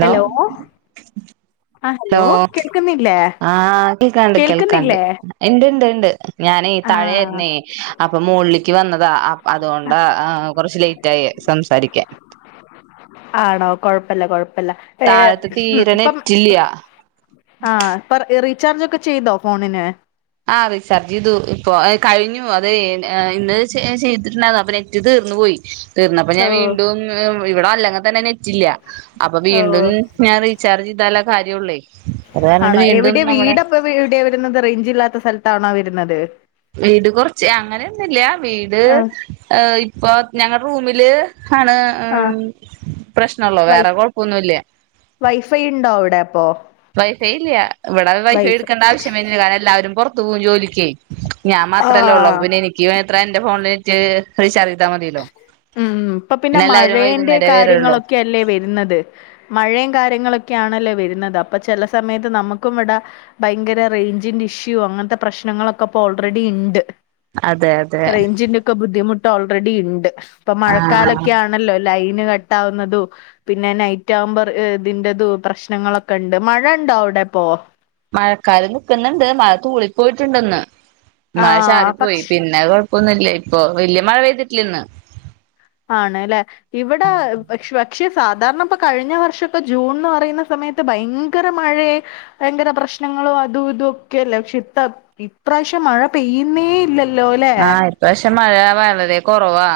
Hello ആ hello കേൾക്കുന്നില്ലേ ആഹ് കേൾക്കാണ്ട് കേൾക്കാണ്ട് കേൾക്കുന്നില്ലേ ഇണ്ട് ഇണ്ട് ഇണ്ട് ഞാനേ ആ താഴായിരുന്നേ അപ്പൊ മോളില്ക്ക് വന്നതാ അതുകൊണ്ടാ കൊറച്ച് ലേറ്റ് ആയേ സംസാരിക്കാൻ ആണോ കൊഴപ്പല്ല കൊഴപ്പ ല്ല ഏ താഴത്ത് തീരെ ഇപ്പം നെറ്റില്ല ആഹ് പ റീ ചാർജൊക്കെ ചെയ്തോ ഫോണിനെ ആ റീചാർജ് ചെയ്തു ഇപ്പൊ കഴിഞ്ഞു അത ഇന്ന് ചെയ്തിട്ടുണ്ടന്ന അപ്പൊ നെറ്റ് തീർന്നു പോയി തീർന്ന അപ്പൊ ഓ ഞാൻ വീണ്ടും ഇവിടെ അല്ലെങ്ക തന്നെ നെറ്റ് റേഞ്ച്ല്ല അപ്പൊ ഓ വീണ്ടും ഞാൻ റീചാർജ് ചെയ്താല കരയോല്ലേ ആണോ എവിടെയ വീട്പ്പവിടെ വരുന്ന റേഞ്ച് ഇല്ലാത്ത സ്ഥല ട്ടാണോ വരുന്നത് വീട് കുറച്ച് അങ്ങനെയൊന്നുംമില്ല വീട് ആ ഇപ്പൊ ഞങ്ങള റൂമില് ആണ് ആ ഉ പ്രശ്നള്ളോ വൈ വേറെ കൊഴപ്പൊന്നുംല്ല വൈഫൈ ഉണ്ടോ അവിടെ അപ്പൊ വൈഫൈ ഇല്ല ഇവിട വൈഫൈ വൈഫ എടുക്കേണ്ട ആവശ്യ വരുന്നില്ല. എല്ലാരും പുറത്തു പോകും ജോലിക്ക് ഞാൻ മാത്രമല്ലേ ഉള്ളൂ ആ അപ്പാ പിന്നെ എനിക്ക് അത്ര എന്റെ ഫോൺലേക് റീചർജ് ഉം ഇപ്പൊ പിന്നെ എല്ലാവരും മഴേന്റെ വൈകുന്നേരേ വരുള്ളൂ കാര്യങ്ങളൊക്കെ അല്ലേ വരുന്നത് മഴയും കാര്യങ്ങളൊക്കെ ആണല്ലേ വരുന്നത് അപ്പൊ ചില സമയത്ത് നമുക്കും ഇവിട ഭയങ്കര ചെല ആണല്ലോ വരുന്നത് അപ്പാ ചെല സമയത്ത് നമ്മുക്ക് എവിടാ ഭയകര റേഞ്ചിന്റെ ഇഷ്യൂ അങ്ങനത്തെ പ്രശ്നങ്ങളൊക്കെ ഇപ്പോ ഓൾറെഡിണ്ട് അതെ അതെ റേഞ്ചിന്റെ ഒക്കെ ബുദ്ധിമുട്ടു ഓൾറെഡിണ് ണ്ട് ഇപ്പൊ ആഹ് മഴക്കാലൊക്കെ ആണല്ലോ ലൈന് കട്ട് ആവുന്നതും പിന്നെ നൈറ്റ് ആവുമ്പോ ഇതിന്റെതു പ്രശ്നങ്ങളൊക്കെ ഉണ്ട് മഴ ഉണ്ടോഅവിടെപ്പോ മഴക്കാലം നിക്കുന്നുണ്ട് മഴ തൂളി പോയിട്ടുണ്ടന്ന് മഴ ആഹ് ചാറി പോയി പക്ഷെ പിന്നെ കൊഴപ്പൊന്നുംല്ല ഇപ്പൊ വല്യ മഴ പെയ്തിട്ടില്ല ഇന്ന്. ആണ്ല്ലേ ഇവിടെക്ഷ പക്ഷെ സാധാരണ ഇപ്പ കഴിഞ്ഞ വർഷൊക്കെ ജൂൺന്ന് പറയുന്ന സമയത്ത് ഭയങ്കര മഴയ ഭയങ്കര പ്രശ്നങ്ങളോ അതും ഇതുംഒക്കെല്ലേ പക്ഷെ ഇപ്രാവശ്യം മഴ പെയ്യുന്നേ ഇല്ലല്ലോ ല്ലോല്ലേ ആഹ് ഇപ്രാവശ്യം മഴ വളരെ കുറവാ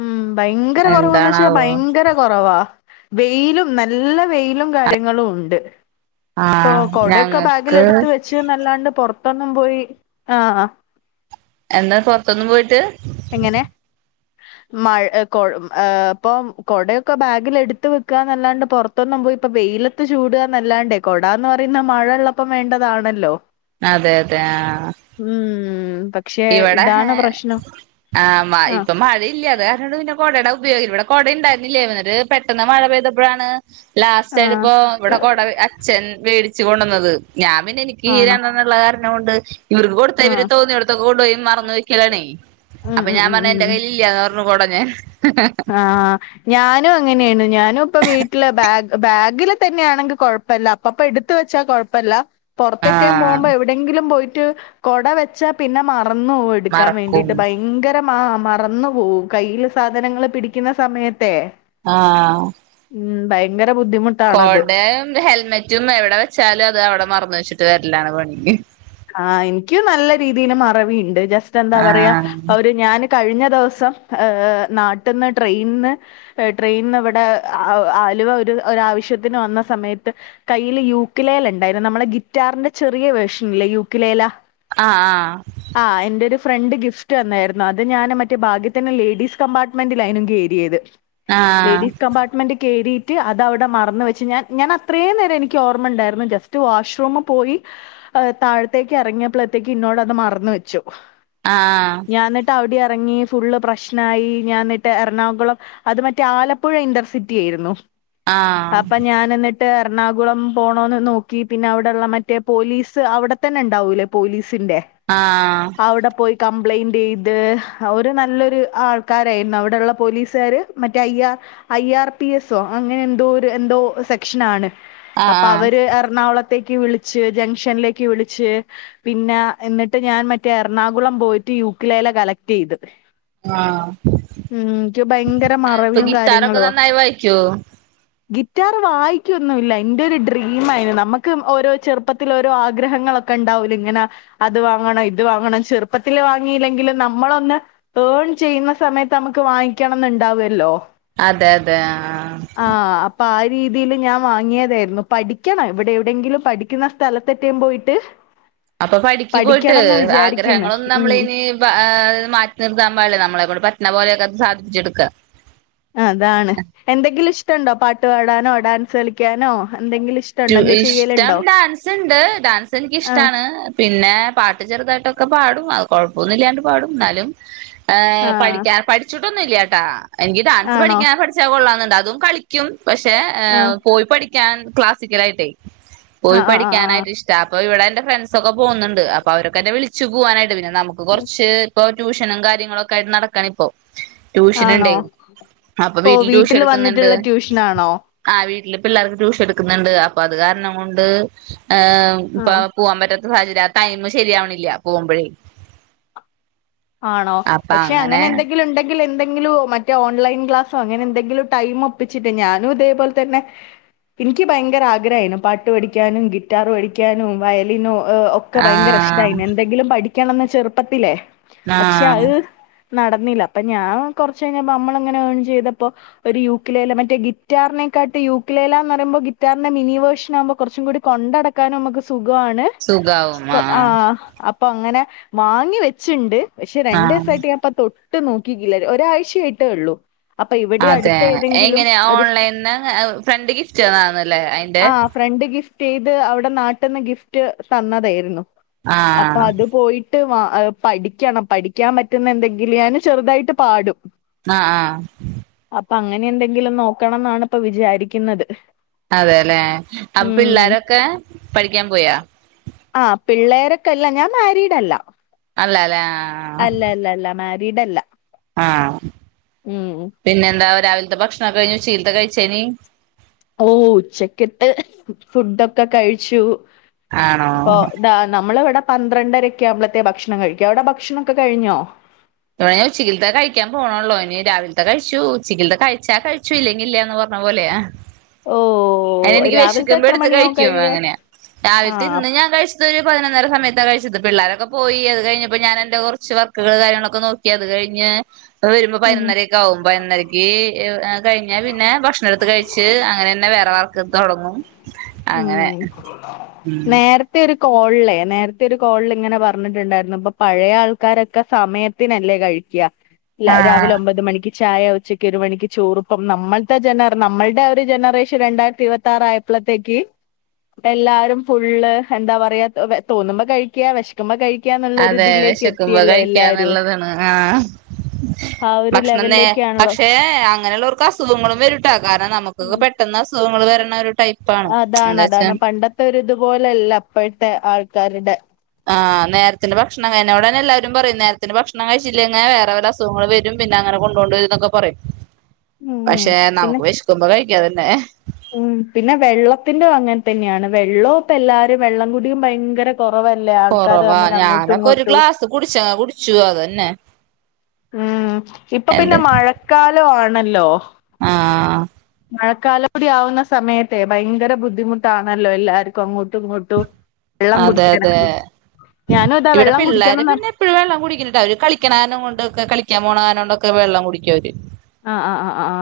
ഉം ഭയങ്കര കുറവന്ന് വെച്ചാ ഭയങ്കര കുറവാ വെയിലും നല്ല വെയിലും കാര്യങ്ങളും ഉണ്ട് ഇപ്പൊ ആഹ് കൊടയൊക്കെ ബാഗിൽ ഞങ്ങക്ക് എടുത്ത് വെച്ച് നല്ലാണ്ട് പൊറ പട്ടൊന്നും പോയി ആഹ എന്താ പുറത്തൊന്നും പോയിട്ട് എങ്ങനെ മഴ ഏ ഇപ്പം കൊടയൊക്കെ ബാഗിൽ എടുത്ത വെക്കുകന്നല്ലാണ്ട് പുറത്തൊന്നും പോയി ഇപ്പ വെയിലത്ത് ചൂടുകന്നല്ലാണ്ടേ കൊടന്ന് പറയുന്ന മഴയള്ളപ്പം വേണ്ടതാണല്ലോ അതെ അതെ ആ ഉം പക്ഷെ ഇതാണ് പ്രശ്നം ആ ആഹ് ഇപ്പം മഴ ഇല്ല അത് കാരണംണ്ട് പിന്നെ കൊടേടെ ഉപയോഗി ഇവിടെകൊട ഉണ്ടായിരു ന്നില്ലേ വേറെ പെട്ടെന്ന് മഴ പെയ്തപ്പോഴാണ് ആഹ് ലാസ്റ്റാലിപ്പോ ഇവിടെ കൊട അച്ഛൻ മേടിച് ചി കൊണ്ടണ്ണതെ ഞാൻ പിന്നെ എനിയ്ക്കീ ആണോ രണ്ടെണ്ണ ള്ളകാർ നൊണ്ട് ഇവർക്ക് കൊടുത്താ ഇവരെ ആഹ് തോന്നിയഡ് കൊണ്ടു പോയി മറന്നെ വെക്കലാ ണേ ഉം അപ്പ ഉം ഞാൻ പറഞ്ഞെന്റെ കയ്യിലില്ലന്ന് പ ന്നു കൊട ഞാൻ ആ ഞാനും അങ്ങനെയാണ് ന്നുപ്പ വീട്ടിലെ ബാഗ് ബാഗിലെ തന്നെയാണെങ്കി കൊഴപ്പി ല്ല അപ്പപ്പൊ എടുത്തു വെച്ചാ കൊഴപ്പില്ല പുറത്തോക്കേം ആഹ് പോവുമ്പം എവിടെ ങ്കിലും പോയി് റ്റു കൊട വെച്ചാ പിന്നെ മാ റന്നു പോയെടുക്കാൻ മറക്കും വേണ്ടീട്ട് ഭയങ്കര മാ മറന്നു പോകും കയ്യില് സാധനങ്ങളെ പിടിക്കുന്ന സമയത്ത് തെ ഉം ഭയങ്കര ബുദ്ധിമുട്ടാണത് കൊടെംഹെൽമെറ്റും എവിടെ വെച്ചാലും അത് അവിടെ മറന്ന് വെച്ചിട്ടെ വരാ എല്ലാണ് പണിക്ക് ആ എനിക്കും നല്ല രീതിയില് മറവി ഇണ്ട് ജസ്റ്റെന്താ പറയാ ആഹ് അവരെ ഞാനെ കഴിഞ്ഞ ദിവസം ഏ നാട്ടിന്നെ ട്രെയിന്ന് ഏ ട്രെയിനിവിടെ ആലുവ ഒരു ഒരാവശ്യത്തിന് വന്ന സമയത്ത് കയ്യിലെ യൂക്കിലേൽ ഇ ണ്ടായിരുന്നു നമ്മടെ ഗിറ്റാറിന്റെ ചെറിയ വേർഷൻ യുക്കിലേലാ ആ ആ ഫ്രണ്ട് ഗിഫ്റ്റ് തന്നായിരുന്നു അത് ഞാനെ മറ്റേ ഭാഗ്യത്തിന് ലേഡീസ് കമ്പാർട്ട്മെന്റിലായി കേറിയത് ആഹ് ലേഡീസ് കംമ്പാട്ട്മെന്റി കേറീട്ടെ അതവിടെ മറന്ന് വെച്ചു ഞാൻ ഞാൻ അത്രേം നേരം എനിക്ക് ഓർമ്മണ്ടാരുന്നു ജസ്റ്റ് വാഷ് റൂമു പോയി ഏ താഴത്തേക്കിറങ്ങിയപ്പളത്തേക്ക് ഇന്നോട് അത് മറന്ന് വെച്ചു ആഹ് ഞാൻ എന്നിട്ടവിടെയ ഇറങ്ങി ഫുള്ള് പ്രശ്നായി ഞാ എന്നിട്ട് എറണാകുളം അത് മറ്റേ ആലപ്പുഴ ഇന്റർസിറ്റിയേരുന്നു ആഹ് അപ്പം ഞാൻ എന്നിട്ട് എർണാകുളം പോണോന്ന് നോക്കി പിന്നെ അവിട്ള്ള മറ്റേ പോലീസ് സ് അവിടെത്തന്നെ ണ്ടാവൂലേ പോലീ സിന്റെ ആഹ് അവ്ടെ പോയി കംപ്ലയിന്റ്യ്ത് അവര് നല്ലൊരു ആൾക്കാരാരെര്ന്നു അവ്ടെള്ള പോലീസുകാര് മറ്റേ ഇ യാ ഐ ആർ പി എസ്സോ അങ്ങനെ എന്തോ ഒര് എന്തോ സെക്ഷനാണ് അപ്പൊ ആഹ് അവര് എർണാകുള ത്തേക്ക് വിളിച്ച് ജം ഷനിലേക്ക് വിളിച്ച് പിന്നെ എന്നിട്ട് ഞാൻ മറ്റേ എർണാകുളം പോയിട്ട് യുക്ക്‌ലേല കളക്ട് ചെയ്ത് ആഹ് ഉം എനിക്ക് ഭയങ്കര അപ്പ മറവിയും ഗിത്താറൊക്കെ കാര്യങ്ങളുവാ നന്നായി വയിക്കോ ഗിറ്റാർ വായിക്കൊന്നുഇല്ല ഇന്റെ ഒരു ഡ്രീം ആയിര്ന്ന് നമ്മക്ക് ഓരോ ചെറുപ്പ ത്തിലൊരൊ ആഗ്രഹങ്ങളൊക്കെ ണ്ടാവൂലെ ഇങ്ങനെ അത് വാങ്ങണം ഇത് വാങ്ങണം ചെറുപ്പത്തില് വാങ്ങിയില്ലെങ്കിലും നമ്മളൊന്ന് ഏൺ ചെയ്യുന്ന സമയത്ത് നമ്മക്ക് വാങ്ങിക്കണംന്ന് ണ്ടാവ് ല്ലൊ അതെ അതെ ആ രീതില് ഞാൻ വാങ്ങിയതാരുന്നു പഠിക്കണം ഇവിടെ എവിടെയെങ്കിലും പഠിക്കുന്ന സ്ഥലത്തെറ്റം പോയിട്ട് അപ്പൊ പഠിക്ക് പോയിട്ട് പഠിക്കണംന്ന് വിചാരിക്കുന്നു ആഗ്രഹങ്ങളൊന്നും ഉം നമ്മളിനി ബ മാറ്റി നിർത്താൻ പാടില്ല നമ്മളെണ്ട് പ എന്ന പോലെയൊക്കെ അത് സാധിച്ചെടുക്ക അതാണ് എന്തെങ്കിലും ഇഷ് ഇഷ്ട്ട്ണ്ടൊ പാട്ട് പാടാനോ ഡാൻസ് കളിക്കാനോ എന്തെങ്കിലും ഇഷ്ടണ്ടോ എന്താ ഇഷ്ട്ടം ചെയ്യലുണ്ടോ ഡാൻസ് ഇണ്ട് ഡാൻസ് എനിക്ക്‌ ആഹ് ഇഷ്ട്ടാണ് പിന്നെ പാട്ട് ചെറുതായിട്ടൊക്കെ പാടും അത് കൊഴപ്പൊന്നും ഇല്ലാണ്ട് പാടും ന്നാലും ഏ ആഹ് പഠിക്കാ പഠിച്ചിട്ടൊന്നുംഇല്ല്യാ ട്ട എനിക്ക് ഡാൻസ് ആണോ പഠിക്കാൻ പഠിച്ചാ കൊള്ളാന്ന് ദതും കളിക്കും പഷേ ആഹ് പോയി പഠി ക്ക്യാൻ ക്ല സിക്കലായിട്ടെ പോയി ആഹ് ആഹ് ആഹ് ആഹ് പഠിക്കാനായിട്ട് ഇഷ്ട്ടാ അപ്പൊ ഇവിടെ എന്റെ ഫ്രണ്ട്സ് ഒക്കെ പോന്ന്ണ്ട് അപ്പൊ അവരൊക്കെ വിളിച്ചു പൂവാനായിട്ട് പിന്നെ നമുക്ക് കൊറച്ച് ഇപ്പോ റ്റുഷനും കാര്യങ്ങളൊക്കെ ആയിട്ട് നടക്കാണ് ഇപ്പോ റ്റുഷൻ ആണോ ഇണ്ടെ അപ്പൊ ഓ വീട്ടില് റ്റുഷൻ വീട്ടിൽ എടുക്ക്‌ന്ന്ണ്ട് വന്നിട്ടുള്ള ട്യൂഷനാണോ ആ വീട്ടില് പിള്ളാർക്ക് റ്റുഷ നിക്ക്‌ന്ന്ണ്ട് അപ്പൊ അത് കാരണം കൊണ്ട് ഹ് ഇപ്പ ആഹ് പോവാൻ പറ്റ സുഹാജ് രാ തൈമ് ശരിയാവണില്ല പോവുമ്പഴേ ആണോ പക്ഷെ അങ്ങനെ എന്തെങ്കിലും ഉണ്ടെങ്കിൽ എന്ത മറ്റേ ഓൺലൈൻ ക്ലാസോ അങ്ങനെ എന്തെങ്കിലും ടൈ ഒപ്പിച്ചിട്ട് ഞാനും ഇതേപോലെ തന്നെ എനിക്ക് ഭയങ്കര ആഗ്രഹമായിരുന്നു പാട്ട് പടിക്കാനും ഗിറ്റാർ പടിക്കാനും വയലിനോ ഒ ഒക്കെ ഭയങ്കര ആഹ് ഇഷ്ടമായിന് എന്തെങ്കിലും പഠിക്ക ിക്കണംന്ന് ചെറുപ്പത്തില്ലേ പക്ഷേ ആഹ് അഹ് നടന്നില്ല അപ്പൊ ഞാൻ കുറച്ച് കഴിഞ്ഞപ്പോ നമ്മളങ്ങനെ േൺ ചെയ്തപ്പോ ഒരു യൂക്കിലേല മറ്റേ ഗിറ്റാറിനെക്കാട്ട് യൂക്കിലേലന്ന് പറയുമ്പോ ഗിറ്റാറിന്റെ മിനി വേർഷൻ ആകുമ്പോ കുറച്ചും കൂടി കൊണ്ടടക്കാനും നമുക്ക് സുഖാണ് സുഖാവും കൊ ആ ആഹ് അപ്പൊ അങ്ങനെ വാങ്ങി വെ ചുണ്ട്് പക്ഷെ രണ്ടേ ആഹ് സായിട്ടി ഞപ്പ തൊട്ട് ഇട്ട് നോക്കില്ല ഒരാഴ്ചയ ആയിട്ടേ ഉള്ളൂ അപ്പൊ ഇവിടെ അതെ അടുത്ത ഏതെങ്കിലും എങ്ങനെയാ ഓൺലൈൻ ഫ്രണ്ട് ഗിഫ്റ്റ് തന്നന്നല്ലേ അയിന്റെ സ്റ്റേ ചെയ്ത് അവിടെ നാട്ടിൽന്ന് ഗിഫ്റ്റ് തന്നതായിരുന്നു അപ്പൊ ആഹ് അത് പോയി ട്ട് വാ എ പഠിക്കണം പഠിക്കാൻ പറ്റുന്ന എന്തെങ്കിലും ഞാന് ചെറുതായിട്ട് പാടും ആ ആ അപ്പൊ അങ്ങനെ എന്തെങ്കിലും നോക്കണം എന്നാണ് ഇപ്പ വിചാരിക്കുന്നത് അതെല്ലെ അപ്പൊ ഉം പിള്ളാരൊക്കെ പഠിക്കാൻ പോയോ ആ പിള്ളേരൊക്കെ ഞാൻ മാരീഡല്ല അല്ല അല്ലേ അല്ല അല്ല അല്ല മാ വീടല്ല ആ പിന്നെ എന്താ രാവിലത്തെ ഭക്ഷണം കഴിഞ്ഞു ഉച്ചീയിലത്തെ കഴിച്ചീനി ഓ ഉച്ചക്കട്ട് ഫുഡൊക്കെ കഴിച്ചു ഇപ്പൊ ആണോ ദാ നമ്മള ഇവിടെ പന്ത്രണ്ടരക്ക ആവുമ്പഴത്തെ ഭക്ഷണം കഴിക്ക അവിടെ ഭക്ഷണഒക്കെ കഴിഞ്ഞോ ഇവിടെ ഇ കഴിച്ചു ഉച്ചിക്ക കഴിച്ചാ കഴിച്ചു ഇല്ലെങ്കി ഇല്ലന്ന് പറഞ്ഞ പോലെ ഓ അത് എനിക്ക് രാവിലത്തെ വിശിക്കുമ്പോ എത്ര എടുത്ത് മണിയാവും കഴിക്കും കഴിയാൻ അങ്ങനെ ആ രാവിലത്തെ ഇന്ന് ഞാൻ കഴിച്ചതു ഒരു പതിനൊന്നര സയാണ് കഴിച്ചത് പിള്ളാരൊക്കെ പോയി അത് കഴിഞ്ഞപ്പോ ഞാൻ എന്റെ കുറച്ച് വർക്കുകൾ കാര്യങ്ങളൊക്കെ ക്കെ നോക്കി അത് കഴിഞ്ഞഞ് അ വരുമ്പോ ഉം പതിനൊന്നര ഒക്കെ ആകും പതിനൊരക്ക് ക കഴിഞാൽ പിന്നെ ഭക്ഷണം എടുത്ത് കഴിച്ചച്ച് അങ്ങനെ തന്നെ വേറെ വർക്ക് തുടങ്ങും ഉം അങ്ങനെ ഉ കോള്ല് നേരത്തെ ഒരു കോള് ഇങ്ങനെ പറഞ്ഞിട്ടുണ്ടായിരുന്നു ഇപ്പ പഴയ ആൾക്കാരൊക്കെ സമയത്തിനല്ലേ കഴിക്കാ രാവിലെ ആഹ് ഒമ്പത് മണിക്ക് ചായ ഉച്ചക്ക് ഒരു മണിക്ക് ചോറും അപ്പം നമ്മളത്തെ ജന നമ്മളുടെ ഒരു ജനറേഷൻ രണ്ടായിരത്തി ഇരുപത്തിയാറാ യപ്പോഴത്തേക്ക് എല്ലാരും ഫുള്ള് എന്താ പറയാ തോന്നുമ്പോ കഴിക്ക വിശക്കുമ്പോ കഴി അതെ വിശക്കുമ്പോ കഴിക്കാന്നുള്ളതാണ്. ആ ആ ഒരു ഭക്ഷണം നേ ലെവലിലേക്കാണല്ലോ പക്ഷേ അങ്ങനെയുള്ളവർക്ക് അസു സുഖങ്ങളും വരൂട്ടേ കാരണം ഇവക് ഉം പെട്ടെന്ന് അസുഖ ങ്ങള് വരണ ഒരു ടൈപ്പാണ് അതാണ് എന്താ വെച്ചാ അതാണ് പണ്ടത്തെ ഒരു ഇതുപോലല്ല അപ്പോഴത്തെ ആൾ ക്കാരുടെ ആ നേരത്തിൻ്റെ ഭക്ഷണം കഴിഞ്ഞോടനെ എല്ലാവാരും പറയും നേരത്തിന്റെ ഭക്ഷണം കഴിച്ചില്ലെങ്ങേ വേറെ വെല്ല അസുഖങ്ങൾ വരും. പിന്നെ അങ്ങനെ കൊണ്ടോണ്ട വരുംന്നൊക്കെ പറയും. ഉം പക്ഷെ പിന്നെ നമുക്ക് വിശിക്കുമ്പോ കഴി ക്ക അതന്നെ ഉം പിന്നെ വെള്ളത്തിന്റെ അങ്ങനെ തന്നെയാണ്. വെള്ളോം ഇപ്പ എല്ലാരും വെള്ളംകൂടിയും ഭയങ്കര കുറവല്ലേ ആൾക്കാര് കൊറവാ. തമ്മിൽ അങ്ങോട്ടും ഞാനൊക്കെ ഒരു ഇങ്ങോട്ടും ഗ്ലാസ് കുടിച്ചാ കുടിച്ചു അതന്നെ. ഉം ഇപ്പൊ പിന്നെ എന്ത് മഴക്കാലോ ആ ണല്ലോ. ആ മഴക്കാലം കൂടി ആവുന്ന സമയത്തെ ഭയങ്കര ബുദ്ധിമുട്ടാണല്ലോ എല്ലാർക്കും അങ്ങോട്ടും ഇങ്ങോട്ടും. വെള്ളം അതെ അതെ. കുടിക്കാനൊക്കെ ഞാനും ഇതാ ഇവിടെ വെള്ളം പിള്ളേര് കുടിക്കണം പിന്നെ എപ്പഴും വെള്ളം കുടിക്കണ്ടട്ടാ. അവര് കളിക്കണ കാരണം കൊണ്ടൊക്കെ കളി ക്കാൻ പോണാ കാരണോണ്ടൊക്കെ വെള്ളം കുടിക്കവര്. ആഹ് ആഹ് ആഹ് ആഹ്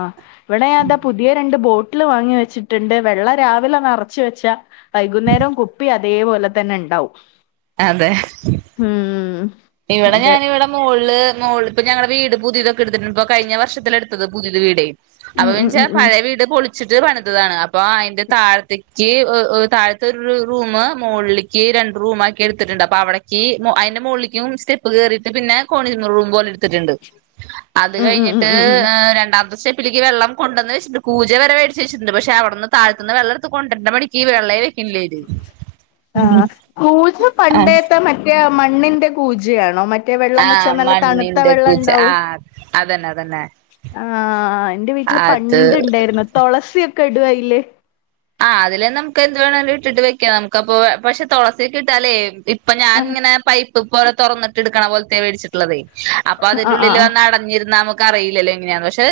വീട്ടില് വാങ്ങി വെച്ചിട്ടുണ്ട്. വെള്ളം രാവിലെ നിറച്ച് വെച്ചാ വൈകുന്നേരം കുപ്പി അതേപോലെ തന്നെ ഉണ്ടാവും. അതെ. ഉം ഇവിടെ അതെ ഞാനിവിടെ മോളില് മോളില് ഇപ്പൊ ഞങ്ങടെ വീട് പുതിയതൊക്കെ എടുത്തിട്ടുണ്ട്. ഇപ്പൊ കഴിഞ്ഞ വർഷത്തില് എടുത്തത് പുതിയത് വീടേ. അപ്പൊ ഉം ഉം പിന്നെച്ചാ ഉം ഉം പഴയ വീട് പൊളി ച്ചിട്ട് പണിതതാണ് അ പ്പ അയിന്റെ താഴത്തേ ക്ക് ഒ ഒ താഴത്ത് ഒരുരു റൂമ് മുകളിലേക്ക് രണ്ട് റൂമാക്കി എടുത്തിട്ടുണ്ട്. അപ്പൊ അവിടക്ക് മോ അയിന്റെ മുകളിലേ ക്കുംസ്റ്റെപ്പ് കേറീട്ട് പിന്നെ കോണിങ്ങ് റൂമു പോൽ എടു ത്തിട്ടുണ്ട്. അത് ഉം ഉം ഉം കഴിഞ്ഞിട്ട് ഉം ഉം രണ്ടാമത്തെ സ്റ്റെ പ്പിലേക്ക് വെള്ളം കൊണ്ടന്നുവച്ചിട്ടുണ്ട്. കൂജ വരെ വേടിച്ചു വച്ചിട്ടുട്ട്. പക്ഷെ അവിടുന്ന് താഴത്തുന്ന് വെള്ളെടുത്ത് കൊണ്ടരണ്ട മടിക്ക് വെള്ളെലെ ആ കൂജ ആഹ് പണ്ടേത്ത മറ്റേ ആ മണ്ണിന്റെ കൂജയാണോ മറ്റ് റ്റേ വെള്ളം വെച്ചാ ആഹ് നല്ല തണുത്ത മണ്ണിന്റെ വെള്ളം കൂജ ഉണ്ടാവും. ആഹ് അതന്നെ അതന്നെ ആ എന്റെ വീട്ടില് അത് പണ്ടിണ്ടായിരുന്നു. തുളസിയൊ കെടുവായില്ലേ? ആഹ് അതിലേ നമുക്ക് എന്ത് വേണിലും ഇട്ടിട്ട് വെക്കാം നമുക്ക്പ്പൊ പക്ഷെ തുളസിക്കെ ഇട്ടാലേ ഇപ്പൊ ഞാൻ ആഹ് ഇങ്ങനെ പൈ ഉതു പോലെ തുറന്നിട്ട്ടുക്കണ പോലത്തെേടിച്ചിട്ടത്േ അപ്പൊ അതിന്റെ ആഹ് ഉള്ളിൽ ആഹ് വന്ന് അടഞ്ഞിരുന്ന നമക്ക് അറിയില്ലലോ എങ്ങനെയന്ന് പക്ഷെ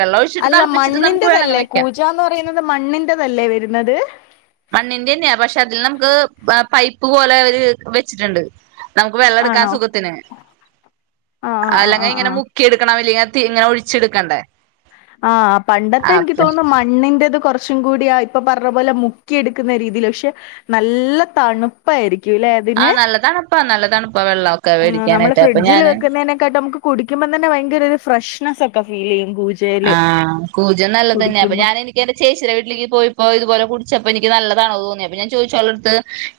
വെള്ളം ഒഴിച്ചിട്ട് അല്ല തിളപ്പിച്ചിട്ട് നമുക്ക് വേണങ്ങ് മണ്ണിൻന്റെതല്ലേ വെക്കാം പൂജന്ന് പറയുന്നത് മണ്ണിന്റെതല്ലേ എന്നത് മണ്ണിന്റെ തന്നെയാ പക്ഷെ അതില് നമുക്ക് പൈപ്പ് പോലെ അവര് വെച്ചിട്ടുണ്ട് നമുക്ക് വെള്ളം എടുക്കാൻ ആണോ സുഖത്തിന് ആഹ് ആഹ് ആഹ് അല്ലെങ്കിൽ ആഹ് ഇങ്ങനെ ആഹ് മുക്കി എടുക്കണംല്ലെങ്ക ഇങ്ങനെ ഒഴിച്ചെടുക്കണ്ടേ ആഹ പണ്ടത്തെ എനിക്ക് അപ്പൊ തോന്നുന്നു മണ്ണിന്റത് കുറച്ച് ച്ചും കൂടി ഇപ്പൊ പറഞ്ഞ പോലെ മുക്കിയ എടുക്കുന്ന രീതിയിൽ പക്ഷെ നല്ല ആ തണുപ്പായിരിക്കും നല്ല തണുപ്പാ നല്ല തണുപ്പാ വെള്ളമൊക്കെ നമ്മള് മേടിക്കാനായിട്ട് അപ്പൊ ഫ്രിഡ്ജിൽ ഞാന് വെക്കുന്നതിനെക്കാട്ട നമ കുടിക്കുമ്പ തെ ഭയകരയൊരു ഫ്രഷ് െ ഫീ ചെയ ആഹ് കൂജം നല്ലതന്നെയ അപ്പൊ ഞാൻ എനിക്ക് എന്റെ ചേിയുടെ വീട്ടിലേക്ക് പോയിപ്പോ ഇതുപോലെ കുടിച്ചപ്പോ എനിക്ക് നല്ലതാണോ തോന്നിയപ്പ അ ഞാൻോദിച്ചളർത്ത്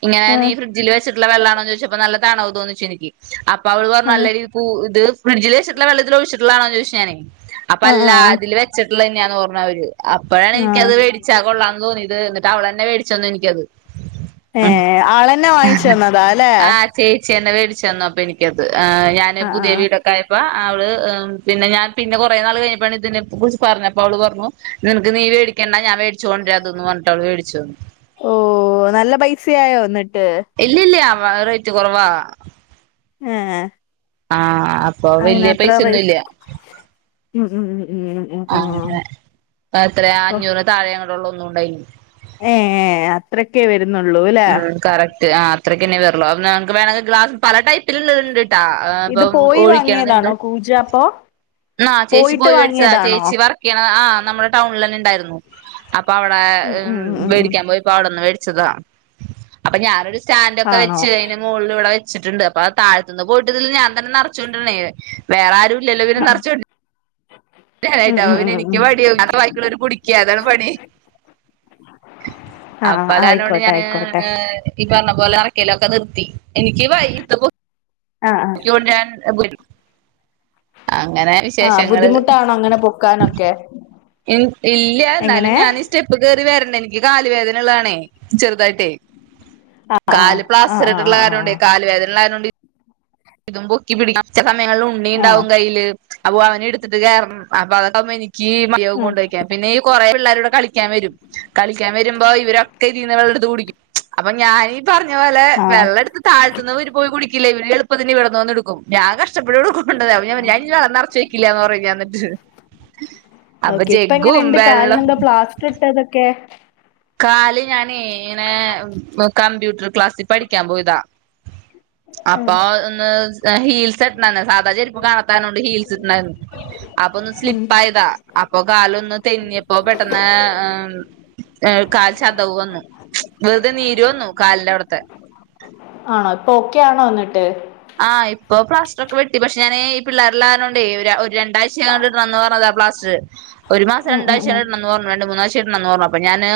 ഇങ്ങനെ നീ ആഹ് ഫ്രഡ്ജിൽ വെച്ചട്ട് വെള്ളാണോ ചോിച്ചപ്പ നല്ലതണോ തോന്നിച്ച എനിക്ക് അപ്പ അവവിൾർ ആഹ് നല്ല രീതി പ ഇത് ഫ്രഡ്ജിൽ വെിട്ടുള്ള വള്ളൽ ഒഴിച്ചിട്ടതണോ ചോദിച്ച ഞാനെ അല്ല ആഹ് ആഹ് അതില് വെച്ചിട്ടുള്ള തന്നെയാന്ന്ഓഞ്ഞ അ അവര് അപ്പോഴാണ് എനിക്കത് ആഹ് മേടിച്ചാ കൊള്ളാന്ന് തോന്നിയത് അവള തന്നെ മേടിച്ചന്നു എനിക്കത് ഏ ഉം ആളെന്നെ വാങ്ങിച്ച തന്നതാ അല്ലേ െന്നാപ്പപ്പോ എിക്കത് ആ ഞാന പുതിയ വീടൊക്കെയപ്പോൾ അവള് പിന്നെ ഞാൻ പിന്നെ കുറേ നാൾ കഴിഞ്ഞ പണിതിനെ കുറിച്ച് പറഞ്ഞപ്പപ്പോ അവള് പറഞ്ഞു നിനക്ക് നീേടിക്കണ്ട ഞാൻേടിച്ചോണ്ടേ അതൊന്ന് പറഞ്ഞട്ട് അവള് മേടിച്ചു ഓ നല്ല പൈസയായോ വന്നിട്ട് ഇല്ല ഇല്ലയ വളരെ റേറ്റ് കുറവാ ആഹ ആഹ അപ്പൊ വലിയ പൈസയൊന്നുമില്ല ഉം ഉം ഉം ഉം ഉം ഉം അെ എത്രയാ അഞ്ഞൂറ് താഴേയ ള്ള ഒന്നും ഉണ്ടായി ഏ ഏ അത്രക്കെ വരു ന്നുള്ളൂ ലെ അ അത്രക്കന്ന വെറുള്ളുവേമെിൽ ഗ്ാസ് പലടപ്പ് വട്ടിലണ്ട്ട്ടാ അപ്പ ഇത് പോയി ഓയിക്കണത്ണ്ട് വാങ്ങിയതാണോ കൂജ അപ്പൊ ആ ചേച്ചി പോയിട്ട് പോയി മേടിച്ചതാ വാങ്ങിയതാണോ ചേച്ചി വർക്ക് ചെയ്യ ആ നമ്മുടെ ടൗണ തന്നെ ഉണ്ടായിരുന്നു അപ്പ അവിടെ ഉം ഉം ഉം ഉം ഉം മേടിക്കാൻ പോയിപ്പോ അവിടെ ച്ചതാ അപ്പൊ ഞാനരുസ് സ്റ്റാൻ് ഒക്കെ ആണോ വെച്ച് അതിന് മോൾല് വെച്ചിട്ടുണ്ട് അപ്പ താഴത്തു നിന്ന് കൂടുതൽ ഞാൻ തന്നെ നറച്ചുണ്ട രണെ വേറാരു ആഹ് നിറച്ചോണ്ട് ഉം ട്ടാ ഉം പിന്നെ ഉം എനിക്ക് ഉം പണിയ അത്തെ വായിക്കുള്ള ഒരു കുടിക്ക അതാണ് പണി അപ്പ ആഹ് അതാനോണ്ട് ആയിക്കോട്ടെ ഞാന് ആയിക്കോട്ടെ ഈ പറഞ്ഞ പോലെ ലൊക്കെ നിർത്തി എനിക്ക് വൈ ക ആഹ് ആഹ് ഞൻ [unintelligible] അങ്ങനെ ആഹ് വിശേഷങ്ങള് ബുദ്ധിമുട്ടാണോ അങ്ങനെ പൊക്കാനൊക്കെ ഇല്ല എന്നാലും എങ്ങനെ ഞാൻ സ്റ്റെപ്പ് കേറി വരണ്ടേ എനിക്ക് കാലുവേദനള്ളതാണേ ചെറുതായിട്ട് ആഹ് കാല് ആഹ് ആഹ് പാസ്റ്ററിട്ടുള്ള ആഹ് കാര്യമുണ്ട് ആഹ് കാല വേദന ഉണ്ടായോണ്ട് ഇതും പൊക്കി പിടിക്ക [unintelligible] ഉണ്ണി ആഹ് ഉണ്ടാവും കയ്യില് അപ്പൊ അവനെടുത്തിട്ട് കേറണം അപ്പൊ അതൊക്കമ്മനി ഈ മയോം കൊണ്ട് വയ്ക്കാം പിന്നെ ഈ കൊറെേ പിള്ളേരൂടെ കളിക്കാൻ വരും കളിക്കാൻ വരുമ്പോ ഇവരൊക്കെ ഇതീന്ന് വെള്ളട്ത്ത്കുടിക്കും അപ്പൊ ഞായി പറഞ്ഞ പോലെ ആഹ് വെള്ളടുത്ത് താഴത്ത്ന്നവര് പോയി കുടിക്കില്ലേ ഇവന് പ്പതിന് വ്ടന്ന് വന്ന്ടുക്കും ഞ്ഞാകഷ് [unintelligible] കൊണ്ടതഅപ്പ ഞാൻ പറഞ്ഞ് ഞാൻ ഇനി വെള്ളം നിറച്ച് വെക്കില്ലന്ന് പറന്നിട്ട് അപ്പൊ ഓക്കെ ഇപ്പ ജഗ്ഗും എങ്ങനെണ്ട് വെള്ളം കാലിനെന്തോ പ്ലാസ്റ്റർ ഇട്ടതൊക്കെ കാല് ഞാൻ നേണ് കമ്പ്യൂട് ടർ ക്ലാസ്സിൽ പഠിക്കാൻ പോയതാ അപ്പൊ ഒന്ന് ഹീൽസ് [unintelligible] സർ പ്പൊ ചെരിപ്പ് കണത്താരണം കൊണ്ട് ഹീൽസ്ട്ട്ണ്ടായിരുന്നു അപ്പൊ ഒന്ന് സ്ലിപ്പായതാ അപ്പൊ കാലൊന്ന് തെന്നിയപ്പോ പെട്ടെന്ന് ഹ് കാൽ ചതവ് വന്നു വെറുതെ നീര് വന്നു കാലിന്റെ അവിടത്തെ ആണോ ഇപ്പ ഒക്കെ ആണോ ന്നിട്ട് ആ ഇപ്പോ പ്ലാസ്റ്ററൊക്കെ വെട്ടി, പക്ഷേ ഞാൻ ഈ പിള്ളേര്ള്ള കാരണംണ്ടേ ഒ രണ്ടാഴ്ച ഇടണം എന്ന് പറഞ്ഞതാ പ്ലാസ്റ്റർ. ഒരു മാസം ഉം ഉം രണ്ടാഴ്ച ഉം ഇടണം ന്ന് പറഞ്ഞു രണ്ട് മൂന്നാഴ്ച ഇടണം എന്ന് പറഞ്ഞു അപ്പ ഞാന്